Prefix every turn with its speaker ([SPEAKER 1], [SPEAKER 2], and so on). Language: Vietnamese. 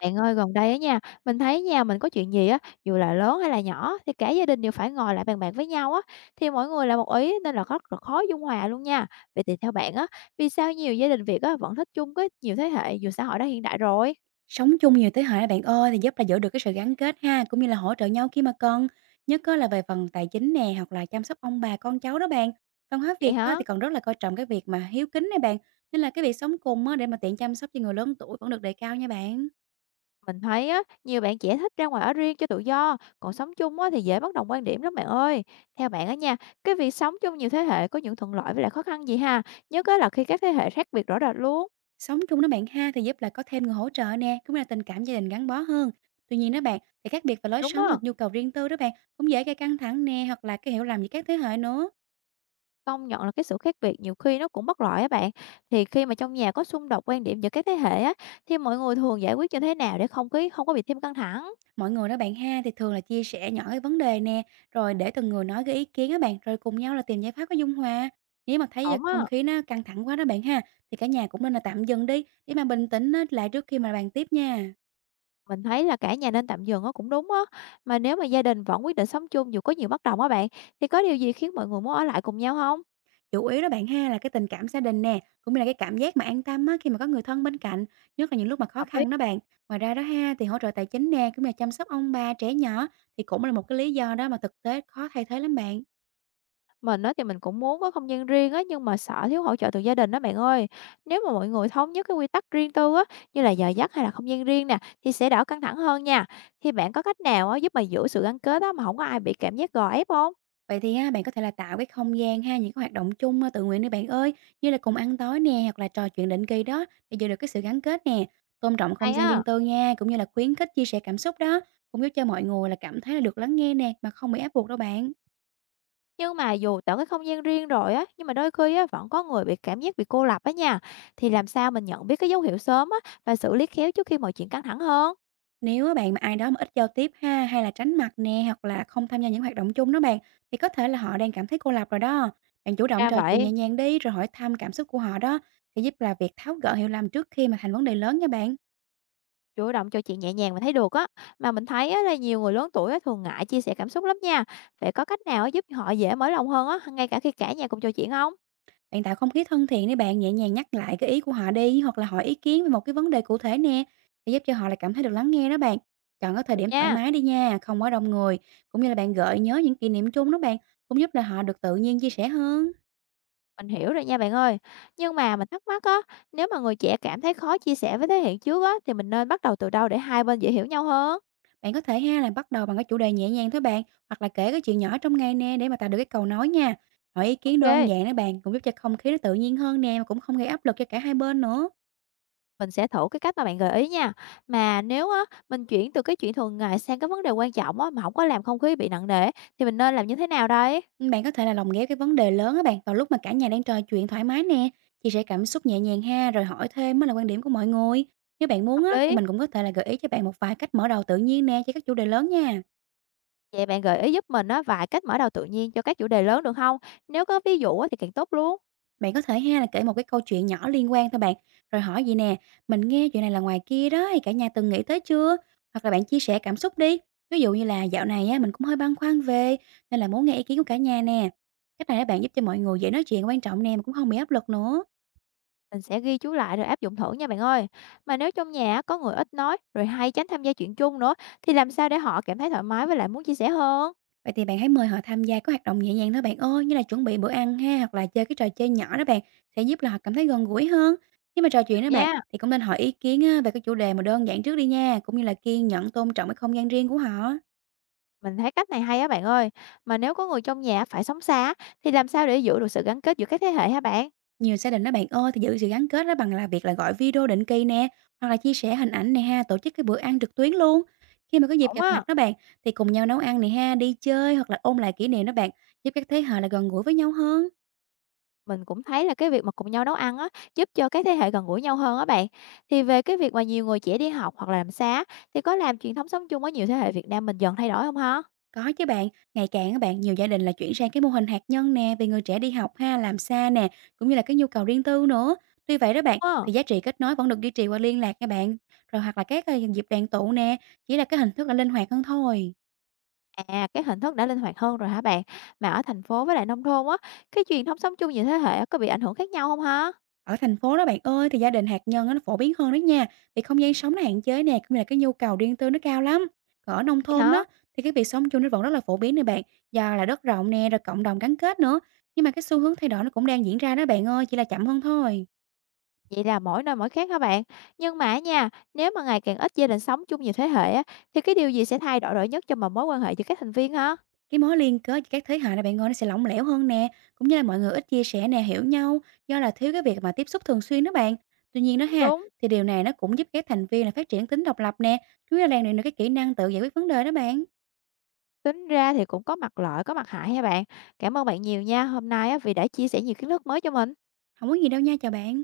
[SPEAKER 1] Bạn ơi, gần đây á nha, mình thấy nha, mình có chuyện gì á, dù là lớn hay là nhỏ thì cả gia đình đều phải ngồi lại bàn bạc với nhau á, thì mỗi người là một ý nên là rất là khó dung hòa luôn nha. Vậy thì theo bạn á, vì sao nhiều gia đình Việt á vẫn thích chung với nhiều thế hệ dù xã hội đã hiện đại rồi?
[SPEAKER 2] Sống chung nhiều thế hệ đó bạn ơi thì giúp là giữ được cái sự gắn kết ha, cũng như là hỗ trợ nhau khi mà cần, nhất có là về phần tài chính nè, hoặc là chăm sóc ông bà con cháu đó bạn. Văn hóa
[SPEAKER 1] Vậy
[SPEAKER 2] Việt á
[SPEAKER 1] hả?
[SPEAKER 2] thì còn rất là coi trọng cái việc mà hiếu kính này bạn, nên là cái việc sống cùng á để mà tiện chăm sóc cho người lớn tuổi vẫn được đề cao nha bạn.
[SPEAKER 1] Mình thấy á, nhiều bạn trẻ thích ra ngoài ở riêng cho tự do, còn sống chung á thì dễ bất đồng quan điểm lắm bạn ơi. Theo bạn á nha, cái việc sống chung nhiều thế hệ có những thuận lợi với lại khó khăn gì ha? Nhất á là khi các thế hệ khác biệt rõ rệt luôn.
[SPEAKER 2] Sống chung đó bạn ha thì giúp là có thêm người hỗ trợ nè, cũng như là tình cảm gia đình gắn bó hơn. Tuy nhiên đó bạn, thì khác biệt về lối
[SPEAKER 1] Đúng
[SPEAKER 2] sống
[SPEAKER 1] á.
[SPEAKER 2] và nhu cầu riêng tư đó bạn cũng dễ gây căng thẳng nè, hoặc là cái hiểu lầm giữa các thế hệ nữa.
[SPEAKER 1] Công nhận là cái sự khác biệt nhiều khi nó cũng bất lợi á bạn. Thì khi mà trong nhà có xung đột quan điểm giữa các thế hệ á, thì mọi người thường giải quyết như thế nào để không khí không có bị thêm căng thẳng?
[SPEAKER 2] Mọi người đó bạn ha, thì thường là chia sẻ nhỏ cái vấn đề nè, rồi để từng người nói cái ý kiến đó bạn, rồi cùng nhau là tìm giải pháp có dung hòa. Nếu mà thấy
[SPEAKER 1] Ổn á,
[SPEAKER 2] không khí nó căng thẳng quá đó bạn ha, thì cả nhà cũng nên là tạm dừng đi, để mà bình tĩnh á, lại trước khi mà bàn tiếp nha.
[SPEAKER 1] mình thấy là cả nhà nên tạm dừng á cũng đúng á. Mà nếu mà gia đình vẫn quyết định sống chung dù có nhiều bất đồng á bạn, thì có điều gì khiến mọi người muốn ở lại cùng nhau không?
[SPEAKER 2] Chủ yếu đó bạn ha là cái tình cảm gia đình nè, cũng như là cái cảm giác mà an tâm á, khi mà có người thân bên cạnh, nhất là những lúc mà khó
[SPEAKER 1] Hợp lý.
[SPEAKER 2] khăn đó bạn. Ngoài ra đó ha, thì hỗ trợ tài chính nè, cũng như là chăm sóc ông bà, trẻ nhỏ, thì cũng là một cái lý do đó mà thực tế khó thay thế lắm bạn.
[SPEAKER 1] Mình á thì mình cũng muốn có không gian riêng á, nhưng mà sợ thiếu hỗ trợ từ gia đình đó bạn ơi. Nếu mà mọi người thống nhất cái quy tắc riêng tư á, như là giờ giấc hay là không gian riêng nè, thì sẽ đỡ căng thẳng hơn nha. Thì bạn có cách nào á giúp mà giữ sự gắn kết á mà không có ai bị cảm giác gò ép không?
[SPEAKER 2] Vậy thì á, bạn có thể là tạo cái không gian ha, những cái hoạt động chung, tự nguyện đi bạn ơi, như là cùng ăn tối nè, hoặc là trò chuyện định kỳ đó, để giữ được cái sự gắn kết nè. Tôn trọng không
[SPEAKER 1] Hay
[SPEAKER 2] gian riêng
[SPEAKER 1] á.
[SPEAKER 2] tư nha, cũng như là khuyến khích chia sẻ cảm xúc đó, cũng giúp cho mọi người là cảm thấy là được lắng nghe nè, mà không bị ép buộc đâu bạn.
[SPEAKER 1] Nhưng mà dù tạo cái không gian riêng rồi á, nhưng mà đôi khi á vẫn có người bị cảm giác bị cô lập á nha. Thì làm sao mình nhận biết cái dấu hiệu sớm á và xử lý khéo trước khi mọi chuyện căng thẳng hơn?
[SPEAKER 2] Nếu á bạn mà ai đó mà ít giao tiếp ha, hay là tránh mặt nè, hoặc là không tham gia những hoạt động chung đó bạn, thì có thể là họ đang cảm thấy cô lập rồi đó. Bạn chủ động
[SPEAKER 1] Ra
[SPEAKER 2] trò chuyện
[SPEAKER 1] vậy.
[SPEAKER 2] nhẹ nhàng đi, rồi hỏi thăm cảm xúc của họ đó, sẽ giúp là việc tháo gỡ hiểu lầm trước khi mà thành vấn đề lớn nha bạn.
[SPEAKER 1] Chủ động trò chuyện nhẹ nhàng mình thấy được á, mà mình thấy á là nhiều người lớn tuổi á thường ngại chia sẻ cảm xúc lắm nha. Vậy có cách nào á giúp họ dễ mở lòng hơn á, ngay cả khi cả nhà cùng trò chuyện không?
[SPEAKER 2] Bạn tạo không khí thân thiện để bạn nhẹ nhàng nhắc lại cái ý của họ đi, hoặc là hỏi ý kiến về một cái vấn đề cụ thể nè để giúp cho họ là cảm thấy được lắng nghe đó bạn. Chọn cái thời
[SPEAKER 1] Được
[SPEAKER 2] điểm thoải
[SPEAKER 1] nha,
[SPEAKER 2] mái đi nha, không quá đông người, cũng như là bạn gợi nhớ những kỷ niệm chung đó bạn, cũng giúp là họ được tự nhiên chia sẻ hơn.
[SPEAKER 1] mình hiểu rồi nha bạn ơi. Nhưng mà mình thắc mắc á, nếu mà người trẻ cảm thấy khó chia sẻ với thế hệ trước á thì mình nên bắt đầu từ đâu để hai bên dễ hiểu nhau hơn?
[SPEAKER 2] Bạn có thể ha là bắt đầu bằng cái chủ đề nhẹ nhàng thôi bạn, hoặc là kể cái chuyện nhỏ trong ngày nè để mà tạo được cái cầu nói nha. Hỏi ý kiến đơn
[SPEAKER 1] Ok,
[SPEAKER 2] giản đó bạn, cũng giúp cho không khí nó tự nhiên hơn nè mà cũng không gây áp lực cho cả hai bên nữa.
[SPEAKER 1] mình sẽ thử cái cách mà bạn gợi ý nha. Mà nếu á mình chuyển từ cái chuyện thường ngày sang cái vấn đề quan trọng á mà không có làm không khí bị nặng nề thì mình nên làm như thế nào đây?
[SPEAKER 2] Bạn có thể là lồng ghép cái vấn đề lớn á bạn vào lúc mà cả nhà đang trò chuyện thoải mái nè, chia sẻ cảm xúc nhẹ nhàng ha, rồi hỏi thêm á là quan điểm của mọi người. Nếu bạn muốn
[SPEAKER 1] Hợp
[SPEAKER 2] á thì
[SPEAKER 1] lý.
[SPEAKER 2] mình cũng có thể là gợi ý cho bạn một vài cách mở đầu tự nhiên nè cho các chủ đề lớn nha.
[SPEAKER 1] Vậy bạn gợi ý giúp mình á vài cách mở đầu tự nhiên cho các chủ đề lớn được không? Nếu có ví dụ á thì càng tốt luôn.
[SPEAKER 2] Bạn có thể ha là kể một cái câu chuyện nhỏ liên quan thôi bạn, rồi hỏi gì nè, mình nghe chuyện này là ngoài kia đó thì cả nhà từng nghĩ tới chưa? Hoặc là bạn chia sẻ cảm xúc đi. Ví dụ như là dạo này á mình cũng hơi băn khoăn về, nên là muốn nghe ý kiến của cả nhà nè. Cách này á bạn giúp cho mọi người dễ nói chuyện quan trọng nè mà cũng không bị áp lực nữa.
[SPEAKER 1] Mình sẽ ghi chú lại rồi áp dụng thử nha bạn ơi. Mà nếu trong nhà á có người ít nói rồi hay tránh tham gia chuyện chung nữa thì làm sao để họ cảm thấy thoải mái với lại muốn chia sẻ hơn?
[SPEAKER 2] Vậy thì bạn hãy mời họ tham gia các hoạt động nhẹ nhàng thôi bạn ơi, như là chuẩn bị bữa ăn ha, hoặc là chơi cái trò chơi nhỏ đó bạn, sẽ giúp là họ cảm thấy gần gũi hơn. Khi mà trò chuyện
[SPEAKER 1] Được
[SPEAKER 2] đó bạn,
[SPEAKER 1] nha.
[SPEAKER 2] thì cũng nên hỏi ý kiến á, về cái chủ đề mà đơn giản trước đi nha, cũng như là kiên nhẫn tôn trọng cái không gian riêng của họ.
[SPEAKER 1] Mình thấy cách này hay á bạn ơi. Mà nếu có người trong nhà phải sống xa á, thì làm sao để giữ được sự gắn kết giữa các thế hệ hả bạn?
[SPEAKER 2] Nhiều gia đình đó bạn ơi, thì giữ sự gắn kết đó bằng là việc là gọi video định kỳ nè, hoặc là chia sẻ hình ảnh này ha, tổ chức cái bữa ăn trực tuyến luôn. Khi mà có dịp
[SPEAKER 1] Ổn
[SPEAKER 2] gặp mặt
[SPEAKER 1] á.
[SPEAKER 2] đó bạn, thì cùng nhau nấu ăn này ha, đi chơi hoặc là ôn lại kỷ niệm đó bạn, giúp các thế hệ là gần gũi với nhau hơn.
[SPEAKER 1] Mình cũng thấy là cái việc mà cùng nhau nấu ăn á, giúp cho các thế hệ gần gũi nhau hơn á bạn. Thì về cái việc mà nhiều người trẻ đi học hoặc là làm xa thì có làm truyền thống sống chung ở nhiều thế hệ Việt Nam mình dần thay đổi không hả?
[SPEAKER 2] Có chứ bạn, ngày càng các bạn, nhiều gia đình là chuyển sang cái mô hình hạt nhân nè, vì người trẻ đi học ha, làm xa nè, cũng như là cái nhu cầu riêng tư nữa. Tuy vậy đó
[SPEAKER 1] Đúng
[SPEAKER 2] bạn,
[SPEAKER 1] không?
[SPEAKER 2] thì giá trị kết nối vẫn được duy trì qua liên lạc các bạn. Rồi hoặc là các dịp đoàn tụ nè, chỉ là cái hình thức là linh hoạt hơn thôi.
[SPEAKER 1] À, cái hình thức đã linh hoạt hơn rồi hả bạn? Mà ở thành phố với lại nông thôn á, cái truyền thống sống chung nhiều thế hệ á, có bị ảnh hưởng khác nhau không hả?
[SPEAKER 2] Ở thành phố đó bạn ơi, thì gia đình hạt nhân á, nó phổ biến hơn đó nha, vì không gian sống nó hạn chế nè, cũng như là cái nhu cầu riêng tư nó cao lắm. Còn ở nông
[SPEAKER 1] Vậy
[SPEAKER 2] thôn đó,
[SPEAKER 1] hả?
[SPEAKER 2] thì cái việc sống chung nó vẫn rất là phổ biến nè bạn, do là đất rộng nè, rồi cộng đồng gắn kết nữa. Nhưng mà cái xu hướng thay đổi nó cũng đang diễn ra đó bạn ơi, chỉ là chậm hơn thôi.
[SPEAKER 1] Vậy là mỗi nơi mỗi khác hả bạn? Nhưng mà nha, nếu mà ngày càng ít gia đình sống chung nhiều thế hệ á, thì cái điều gì sẽ thay đổi rõ nhất cho mà mối quan hệ giữa các thành viên hả?
[SPEAKER 2] Cái mối liên kết giữa các thế hệ này bạn ơi, nó sẽ lỏng lẻo hơn nè, cũng như là mọi người ít chia sẻ nè, hiểu nhau do là thiếu cái việc mà tiếp xúc thường xuyên đó bạn. Tuy nhiên đó
[SPEAKER 1] Cũng
[SPEAKER 2] ha,
[SPEAKER 1] đúng.
[SPEAKER 2] thì điều này nó cũng giúp các thành viên là phát triển tính độc lập nè, cũng như là rèn luyện được cái kỹ năng tự giải quyết vấn đề đó bạn.
[SPEAKER 1] Tính ra thì cũng có mặt lợi, có mặt hại ha bạn. Cảm ơn bạn nhiều nha, hôm nay á vì đã chia sẻ nhiều kiến thức mới cho mình.
[SPEAKER 2] Không có gì đâu nha, chào bạn.